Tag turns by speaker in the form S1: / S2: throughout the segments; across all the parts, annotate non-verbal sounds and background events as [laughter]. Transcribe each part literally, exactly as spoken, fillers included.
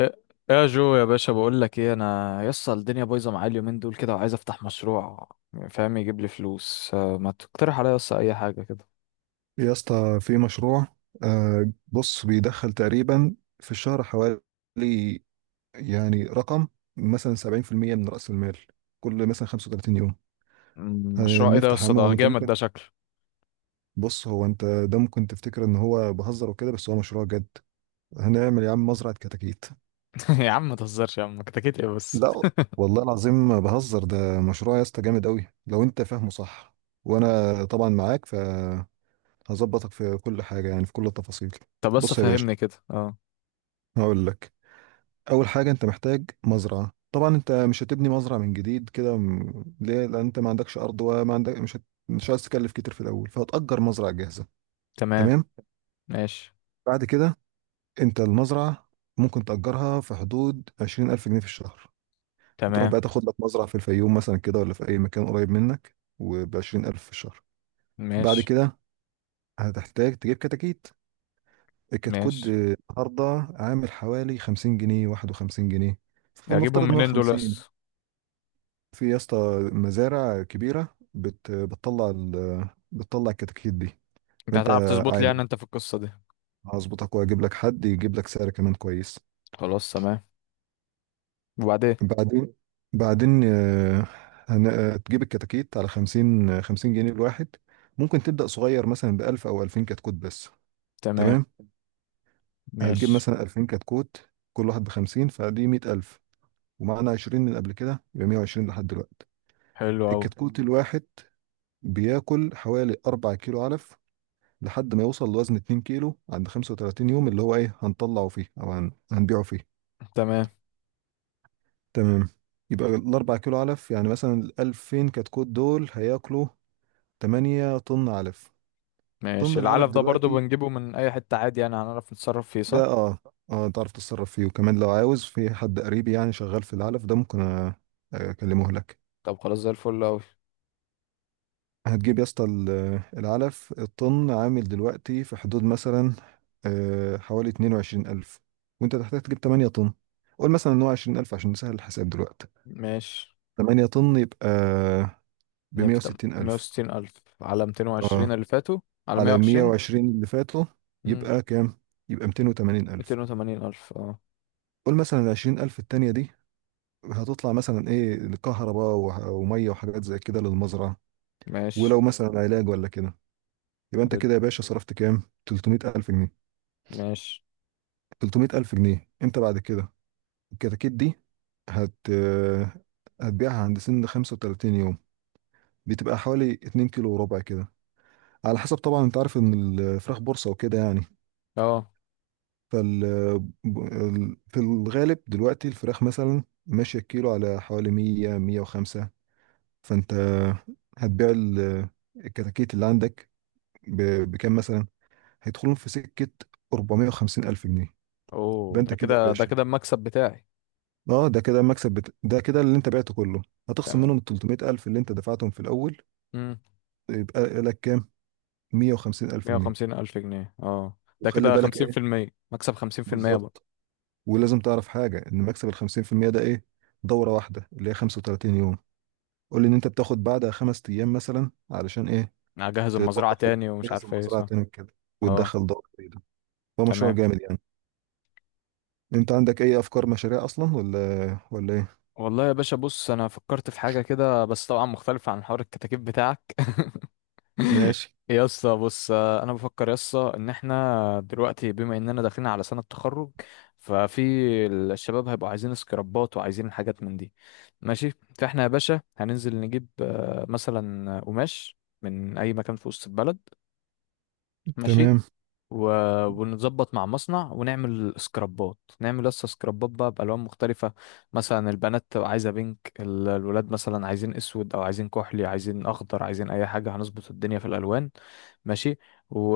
S1: ايه إيه يا جو يا باشا، بقول لك ايه، انا يسطا الدنيا بايظه معايا اليومين دول كده، وعايز افتح مشروع. فاهم، يجيب لي فلوس. آه، ما تقترح عليا يسطا اي حاجه كده.
S2: يا اسطى، في مشروع. آه، بص، بيدخل تقريبا في الشهر حوالي، يعني رقم، مثلا سبعين في المية من رأس المال كل مثلا خمسة وتلاتين يوم.
S1: مم، مشروع ايه ده
S2: هنفتح
S1: يسطا؟
S2: عمهم،
S1: ده
S2: انت
S1: جامد ده
S2: ممكن...
S1: شكله.
S2: بص، هو انت ده ممكن تفتكر ان هو بهزر وكده، بس هو مشروع جد. هنعمل يا عم مزرعة كتاكيت.
S1: [laughs] يا عم ما تهزرش، يا عم كتكيت ايه بس؟
S2: لا، والله العظيم ما بهزر، ده مشروع يا اسطى جامد قوي لو انت فاهمه صح. وانا طبعا معاك، فهظبطك في كل حاجة، يعني في كل التفاصيل.
S1: طب بس
S2: بص يا باشا،
S1: فهمني كده. اه،
S2: هقول لك. اول حاجه انت محتاج مزرعه، طبعا انت مش هتبني مزرعه من جديد كده، م- ليه؟ لان انت ما عندكش ارض وما عندك، مش هت... مش عايز تكلف كتير في الاول، فهتأجر مزرعه جاهزه.
S1: تمام.
S2: تمام.
S1: ماشي.
S2: بعد كده، انت المزرعه ممكن تأجرها في حدود عشرين ألف جنيه في الشهر. وتروح
S1: تمام.
S2: بقى تاخد لك مزرعه في الفيوم مثلا كده ولا في اي مكان قريب منك، وب عشرين ألف في الشهر. بعد
S1: ماشي.
S2: كده هتحتاج تجيب كتاكيت. الكتكوت
S1: ماشي.
S2: آه، النهارده عامل حوالي خمسين جنيه، واحد وخمسين جنيه.
S1: اجيبهم
S2: فلنفترض ان هو
S1: منين دول
S2: خمسين.
S1: يسطا؟
S2: في يا اسطى مزارع كبيرة بت... بتطلع ال... بتطلع الكتاكيت دي.
S1: انت
S2: فانت
S1: هتعرف تظبط لي،
S2: عادي،
S1: يعني انت في القصه دي؟
S2: هظبطك واجيب لك حد يجيب لك سعر كمان كويس.
S1: خلاص تمام. وبعدين؟
S2: بعدين بعدين آه، هن... آه، تجيب الكتاكيت على خمسين، خمسين جنيه الواحد. ممكن تبدأ صغير مثلا بألف أو ألفين كتكوت بس.
S1: تمام.
S2: تمام. هتجيب
S1: ماشي.
S2: مثلا ألفين كتكوت، كل واحد بخمسين، فدي مية ألف. ومعانا عشرين من قبل كده، يبقى مية وعشرين لحد دلوقتي.
S1: حلو قوي.
S2: الكتكوت الواحد بياكل حوالي أربع كيلو علف لحد ما يوصل لوزن 2 كيلو عند خمسة وتلاتين يوم، اللي هو ايه، هنطلعه فيه او هن... هنبيعه فيه.
S1: تمام.
S2: تمام. يبقى الأربع كيلو علف، يعني مثلا الألفين كتكوت دول هياكلوا تمنية طن علف. طن
S1: ماشي.
S2: العلف
S1: العلف ده برضو
S2: دلوقتي
S1: بنجيبه من اي حتة عادي، يعني هنعرف نتصرف فيه
S2: ده،
S1: صح؟
S2: اه. اه تعرف تتصرف فيه، وكمان لو عاوز في حد قريب يعني شغال في العلف ده، ممكن أ- أكلمه لك.
S1: طب خلاص، زي الفل اوي.
S2: هتجيب يا اسطى ال- العلف، الطن عامل دلوقتي في حدود مثلا آه، حوالي اتنين وعشرين ألف. وانت هتحتاج تجيب تمنية طن. قول مثلا ان هو عشرين ألف عشان نسهل الحساب دلوقتي.
S1: ماشي.
S2: تمنية طن يبقى ب
S1: نفتم. مية
S2: مية وستين ألف.
S1: وستين ألف على ميتين
S2: اه،
S1: وعشرين اللي فاتوا. على مية
S2: على
S1: وعشرين
S2: مية وعشرين اللي فاتوا، يبقى كام؟ يبقى ميتين وتمانين ألف.
S1: ميتين وتمانين ألف، اه.
S2: قول مثلا ال عشرين ألف التانية دي هتطلع مثلا ايه، كهرباء وه- ومية وحاجات زي كده للمزرعة،
S1: ماشي.
S2: ولو مثلا علاج ولا كده. يبقى انت
S1: حلو.
S2: كده يا باشا صرفت كام؟ تلت مية ألف جنيه.
S1: ماشي.
S2: تلت مية ألف جنيه. أنت بعد كده الكتاكيت دي هت هتبيعها عند سن خمسة وتلاتين يوم، بتبقى حوالي اتنين كيلو وربع كده، على حسب طبعا، أنت عارف إن الفراخ بورصة وكده يعني.
S1: اه.
S2: فال ال- في الغالب دلوقتي الفراخ مثلا ماشية الكيلو على حوالي مية، مية وخمسة. فأنت هتبيع ال- الكتاكيت اللي عندك ب- بكام مثلا؟ هيدخلهم في سكة اربع مية وخمسين ألف جنيه. يبقى
S1: اوه،
S2: أنت
S1: ده
S2: كده يا
S1: كده ده
S2: باشا،
S1: كده المكسب بتاعي.
S2: اه، ده كده المكسب بت... ده كده اللي انت بعته كله. هتخصم
S1: تمام.
S2: منهم ال تلت مية ألف اللي انت دفعتهم في الاول،
S1: امم.
S2: يبقى لك كام؟ 150000
S1: مية
S2: جنيه
S1: وخمسين ألف جنيه اه. ده
S2: وخلي
S1: كده
S2: بالك
S1: خمسين في
S2: ايه؟
S1: المية مكسب، خمسين في المية بقى.
S2: بالظبط. ولازم تعرف حاجه، ان مكسب ال خمسين في المية ده ايه؟ دوره واحده اللي هي خمسة وتلاتين يوم. قول لي ان انت بتاخد بعدها خمس ايام مثلا، علشان ايه؟
S1: أنا هجهز المزرعة
S2: تنظف،
S1: تاني ومش
S2: تجهز
S1: عارف ايه،
S2: المزرعه
S1: صح؟
S2: تاني كده،
S1: اه،
S2: وتدخل دوره جديده. هو مشروع
S1: تمام.
S2: جامد يعني. انت عندك اي افكار مشاريع اصلا، ولا ولا ايه؟
S1: والله يا باشا بص، انا فكرت في حاجه كده، بس طبعا مختلفه عن حوار الكتاكيت بتاعك. [laughs]
S2: ماشي.
S1: يا اسطى بص، آه، انا بفكر يا اسطى، ان احنا دلوقتي بما اننا داخلين على سنه تخرج، ففي الشباب هيبقوا عايزين سكرابات وعايزين حاجات من دي. ماشي. فاحنا يا باشا هننزل نجيب آه، مثلا قماش من اي مكان في وسط البلد. ماشي.
S2: تمام.
S1: و... ونظبط مع مصنع ونعمل سكرابات، نعمل لسه سكرابات بقى بألوان مختلفة. مثلا البنات تبقى عايزة بينك، ال- الولاد مثلا عايزين اسود، او عايزين كحلي، عايزين اخضر، عايزين اي حاجة، هنظبط الدنيا في الالوان. ماشي. و...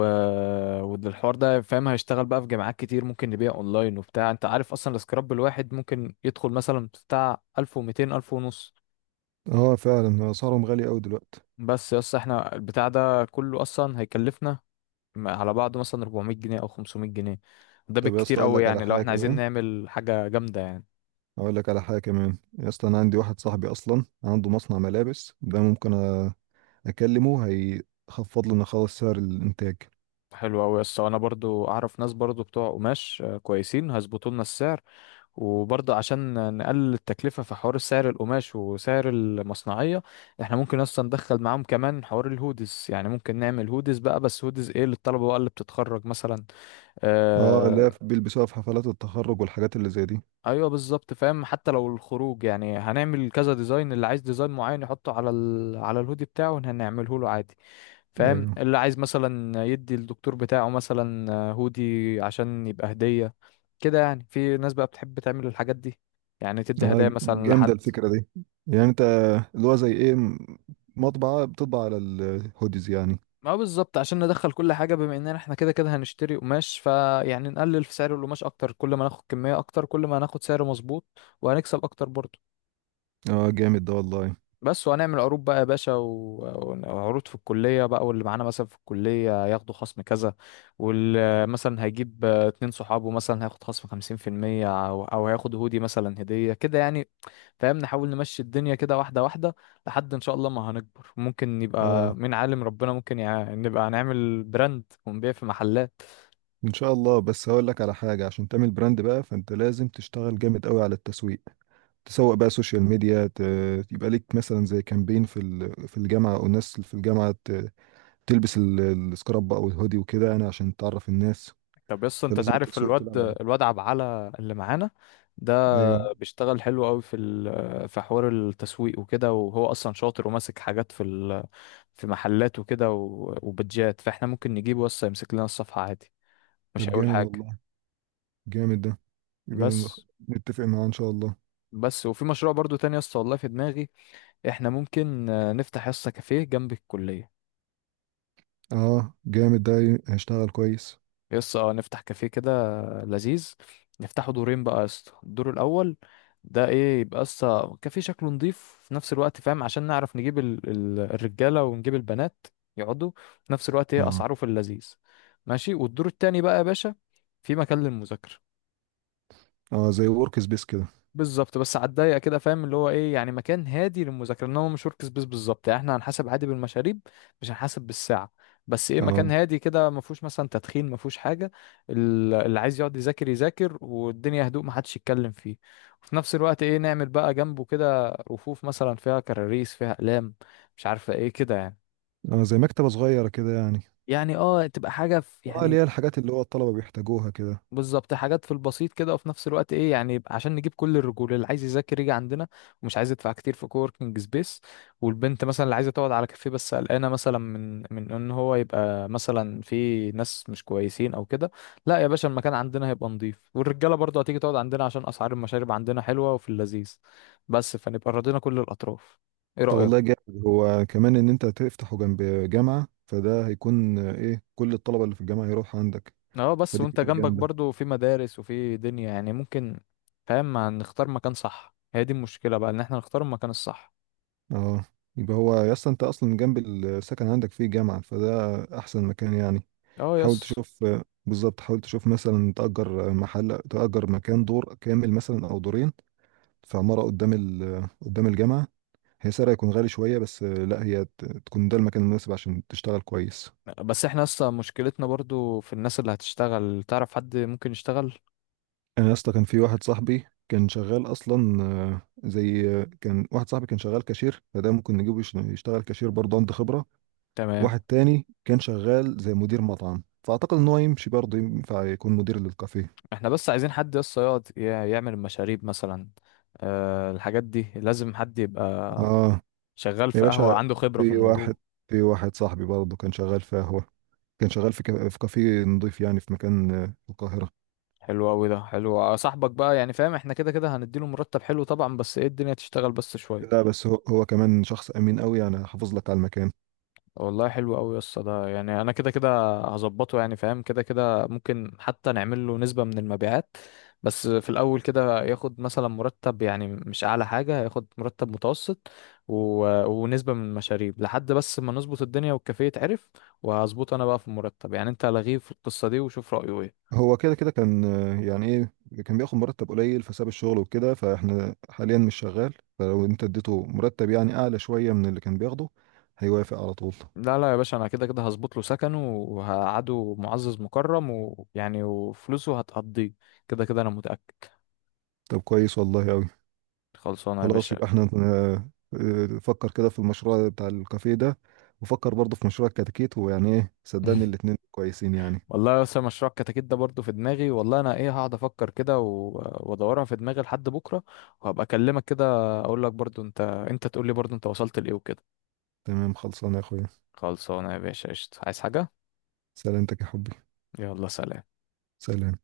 S1: والحوار ده، فاهم، هيشتغل بقى في جامعات كتير، ممكن نبيع اونلاين وبتاع. انت عارف اصلا السكراب الواحد ممكن يدخل مثلا بتاع ألف ومتين، ألف ونص.
S2: اه فعلا اسعارهم غاليه قوي دلوقتي.
S1: بس يس، احنا البتاع ده كله اصلا هيكلفنا م- على بعضه مثلا أربعمية جنيه او خمسمية جنيه. ده
S2: طب يا
S1: بالكتير
S2: اسطى، اقول
S1: قوي،
S2: لك على
S1: يعني لو
S2: حاجه
S1: احنا عايزين
S2: كمان.
S1: نعمل حاجه جامده يعني.
S2: اقول لك على حاجه كمان يا اسطى، انا عندي واحد صاحبي اصلا عنده مصنع ملابس، ده ممكن أ- اكلمه، هيخفض لنا خالص سعر الانتاج.
S1: حلو قوي يا اسطى، انا برضو اعرف ناس برضو بتوع قماش آه، كويسين، هيظبطوا لنا السعر. وبرضو عشان نقلل التكلفه في حوار سعر القماش وسعر المصنعيه، احنا ممكن اصلا ندخل معاهم كمان حوار الهودز. يعني ممكن نعمل هودز بقى، بس هودز ايه؟ للطلبه بقى اللي بتتخرج مثلا.
S2: اه
S1: آه،
S2: لا، بيلبسوها في حفلات التخرج والحاجات اللي زي دي.
S1: ايوه، بالظبط فاهم. حتى لو الخروج يعني، هنعمل كذا ديزاين، اللي عايز ديزاين معين يحطه على ال... على الهودي بتاعه هنعمله له عادي. فاهم،
S2: ايوه.
S1: اللي عايز مثلا يدي الدكتور بتاعه مثلا هودي عشان يبقى هدية كده، يعني في ناس بقى بتحب تعمل الحاجات دي، يعني تدي هدايا
S2: اه
S1: مثلا
S2: جامده
S1: لحد.
S2: الفكره دي. يعني انت اللي هو زي ايه، م- مطبعه بتطبع على الهوديز يعني.
S1: ما هو بالظبط، عشان ندخل كل حاجة، بما اننا احنا كده كده هنشتري قماش، فيعني نقلل في سعر القماش اكتر، كل ما ناخد كمية اكتر كل ما هناخد سعر مظبوط، وهنكسب اكتر برضه.
S2: اه جامد ده والله.
S1: بس وهنعمل عروض بقى يا باشا، و- وعروض في الكلية بقى، واللي معانا مثلا في الكلية ياخدوا خصم كذا. ومثلا هيجيب آه، اتنين صحابه، مثلا هياخد خصم خمسين في المية، أو أو هياخد هودي مثلا هدية كده يعني. فاهم، نحاول نمشي الدنيا كده واحدة واحدة، لحد إن شاء الله ما هنكبر، ممكن يبقى
S2: اه،
S1: مين عالم ربنا، ممكن يع... نبقى نعمل براند ونبيع في محلات.
S2: ان شاء الله. بس هقول لك على حاجه عشان تعمل براند بقى، فانت لازم تشتغل جامد قوي على التسويق. تسوق بقى سوشيال ميديا. ت- يبقى ليك مثلا زي كامبين في ال- في الجامعه، او الناس في الجامعه ت- تلبس ال- السكراب او الهودي وكده يعني عشان تعرف الناس.
S1: طب يس، أنت
S2: فلازم
S1: تعرف
S2: التسويق
S1: الواد
S2: تلعب عليه.
S1: الواد عبعلة اللي معانا ده؟
S2: ايوه.
S1: بيشتغل حلو قوي في ال- في حوار التسويق وكده، وهو اصلا شاطر وماسك حاجات في ال- في محلات وكده، و- وبتجات. فاحنا ممكن نجيبه بس يمسك لنا الصفحة عادي، مش
S2: طب
S1: هيقول
S2: جامد
S1: حاجة.
S2: والله، جامد ده. يبقى نخ-
S1: بس
S2: نتفق معاه ان شاء الله.
S1: بس وفي مشروع برضو تاني يا اسطى، والله في دماغي. احنا ممكن آه، نفتح يا اسطى كافيه جنب الكلية.
S2: اه جامد ده، ي- هيشتغل كويس.
S1: يس، اه، نفتح كافيه كده لذيذ. نفتحه دورين بقى يا اسطى. الدور الاول ده ايه؟ يبقى اسطى كافيه شكله نضيف، في نفس الوقت فاهم، عشان نعرف نجيب ال... ال... الرجاله ونجيب البنات يقعدوا، في نفس الوقت ايه
S2: اه.
S1: اسعاره في اللذيذ. ماشي. والدور التاني بقى يا باشا في مكان للمذاكره.
S2: اه زي ورك سبيس كده.
S1: بالظبط، بس على الضيق كده فاهم، اللي هو ايه يعني، مكان هادي للمذاكره، انما مش ورك سبيس بالظبط، يعني احنا هنحاسب عادي بالمشاريب، مش هنحاسب بالساعه. بس ايه، مكان
S2: اه.
S1: هادي كده ما فيهوش مثلا تدخين، ما فيهوش حاجه. ال- اللي عايز يقعد يذاكر يذاكر، والدنيا هدوء ما حدش يتكلم فيه. وفي نفس الوقت ايه، نعمل بقى جنبه كده رفوف مثلا فيها كراريس فيها اقلام، مش عارفه ايه كده يعني.
S2: اه زي مكتبه صغيره كده يعني.
S1: يعني اه، تبقى حاجه في
S2: اه، اللي
S1: يعني.
S2: هي الحاجات اللي هو الطلبه بيحتاجوها كده.
S1: بالظبط، حاجات في البسيط كده، وفي نفس الوقت ايه، يعني عشان نجيب كل الرجوله اللي عايز يذاكر يجي عندنا ومش عايز يدفع كتير في كووركينج سبيس، والبنت مثلا اللي عايزه تقعد على كافيه بس قلقانه مثلا من من ان هو يبقى مثلا في ناس مش كويسين او كده. لا يا باشا، المكان عندنا هيبقى نظيف، والرجاله برضه هتيجي تقعد عندنا عشان اسعار المشارب عندنا حلوه وفي اللذيذ. بس فنبقى راضينا كل الاطراف. ايه
S2: طب والله
S1: رايك؟
S2: جامد، هو كمان ان انت تفتحه جنب جامعة، فده هيكون آه، ايه، كل الطلبة اللي في الجامعة يروحوا عندك.
S1: اه، بس
S2: فدي
S1: وانت
S2: فكرة
S1: جنبك
S2: جامدة.
S1: برضو في مدارس وفي دنيا يعني ممكن. فاهم، ما نختار مكان صح، هي دي المشكلة بقى، ان احنا نختار المكان الصح.
S2: اه، يبقى هو يا اسطى انت اصلا جنب السكن عندك فيه جامعة، فده احسن مكان يعني.
S1: اه،
S2: حاول
S1: يس.
S2: تشوف، آه، بالظبط. حاول تشوف مثلا تأجر آه، محل، تأجر مكان، دور كامل مثلا او دورين في عمارة قدام ال... آه، قدام الجامعة. هي سعرها يكون غالي شوية، بس آه، لا، هي ت- تكون ده المكان المناسب عشان تشتغل كويس.
S1: بس احنا اصلا مشكلتنا برضو في الناس اللي هتشتغل. تعرف حد ممكن يشتغل؟
S2: انا يا اسطى كان في واحد صاحبي كان شغال اصلا، آه، زي، آه، كان واحد صاحبي كان شغال كاشير، فده ممكن نجيبه يش- يشتغل كاشير برضه، عنده خبره.
S1: تمام.
S2: واحد تاني كان شغال زي مدير مطعم، فاعتقد ان هو يمشي برضه، ينفع يكون مدير للكافيه.
S1: احنا بس عايزين حد يس يقعد يع- يعمل المشاريب مثلا. أه، الحاجات دي لازم حد يبقى
S2: اه.
S1: شغال
S2: يا
S1: في قهوة،
S2: باشا،
S1: عنده خبرة في
S2: في واحد
S1: الموضوع.
S2: في واحد صاحبي برضه كان شغال في قهوه، كان شغال في كا- في كافيه نضيف يعني، في مكان آه، في القاهره.
S1: حلو قوي، ده حلو. آه، صاحبك بقى يعني فاهم، احنا كده كده هنديله مرتب حلو طبعا، بس ايه الدنيا تشتغل بس
S2: لا
S1: شوية.
S2: بس هو هو كمان شخص امين قوي يعني، حافظ لك على المكان.
S1: والله حلو قوي يا اسطى ده، يعني انا كده كده هظبطه، يعني فاهم، كده كده ممكن حتى نعمل له نسبة من المبيعات. بس في الاول كده ياخد مثلا مرتب، يعني مش اعلى حاجة، ياخد مرتب متوسط، و... ونسبة من المشاريب، لحد بس ما نظبط الدنيا والكافيه يتعرف. وهظبطه انا بقى في المرتب، يعني انت لغيه في القصة دي وشوف رأيه ايه.
S2: هو كده كده كان آه، يعني ايه، كان بياخد مرتب قليل فساب الشغل وكده، فاحنا حاليا مش شغال، فلو انت اديته مرتب يعني اعلى شوية من اللي كان بياخده، هيوافق على طول.
S1: لا لا يا باشا، انا كده كده هظبط له سكنه وهقعده معزز مكرم، ويعني وفلوسه هتقضيه، كده كده انا متأكد.
S2: طب كويس والله اوي.
S1: خلصانة يا
S2: خلاص،
S1: باشا.
S2: يبقى احنا آه، آه، فكر كده في المشروع بتاع الكافيه ده، وفكر برضه في مشروع الكتاكيت، ويعني ايه، صدقني
S1: [laughs]
S2: الاتنين كويسين يعني.
S1: والله اصل مشروع الكتاكيت ده برضه في دماغي، والله. انا ايه، هقعد افكر كده و- وادورها في دماغي لحد بكره، وهبقى اكلمك كده. اقول لك برضه انت انت تقول لي برضه انت وصلت لايه وكده.
S2: تمام. خلصانه يا اخويا.
S1: خلصانه يا باشا، قشطه، عايز حاجه؟
S2: سلامتك يا حبي.
S1: يلا سلام.
S2: سلام.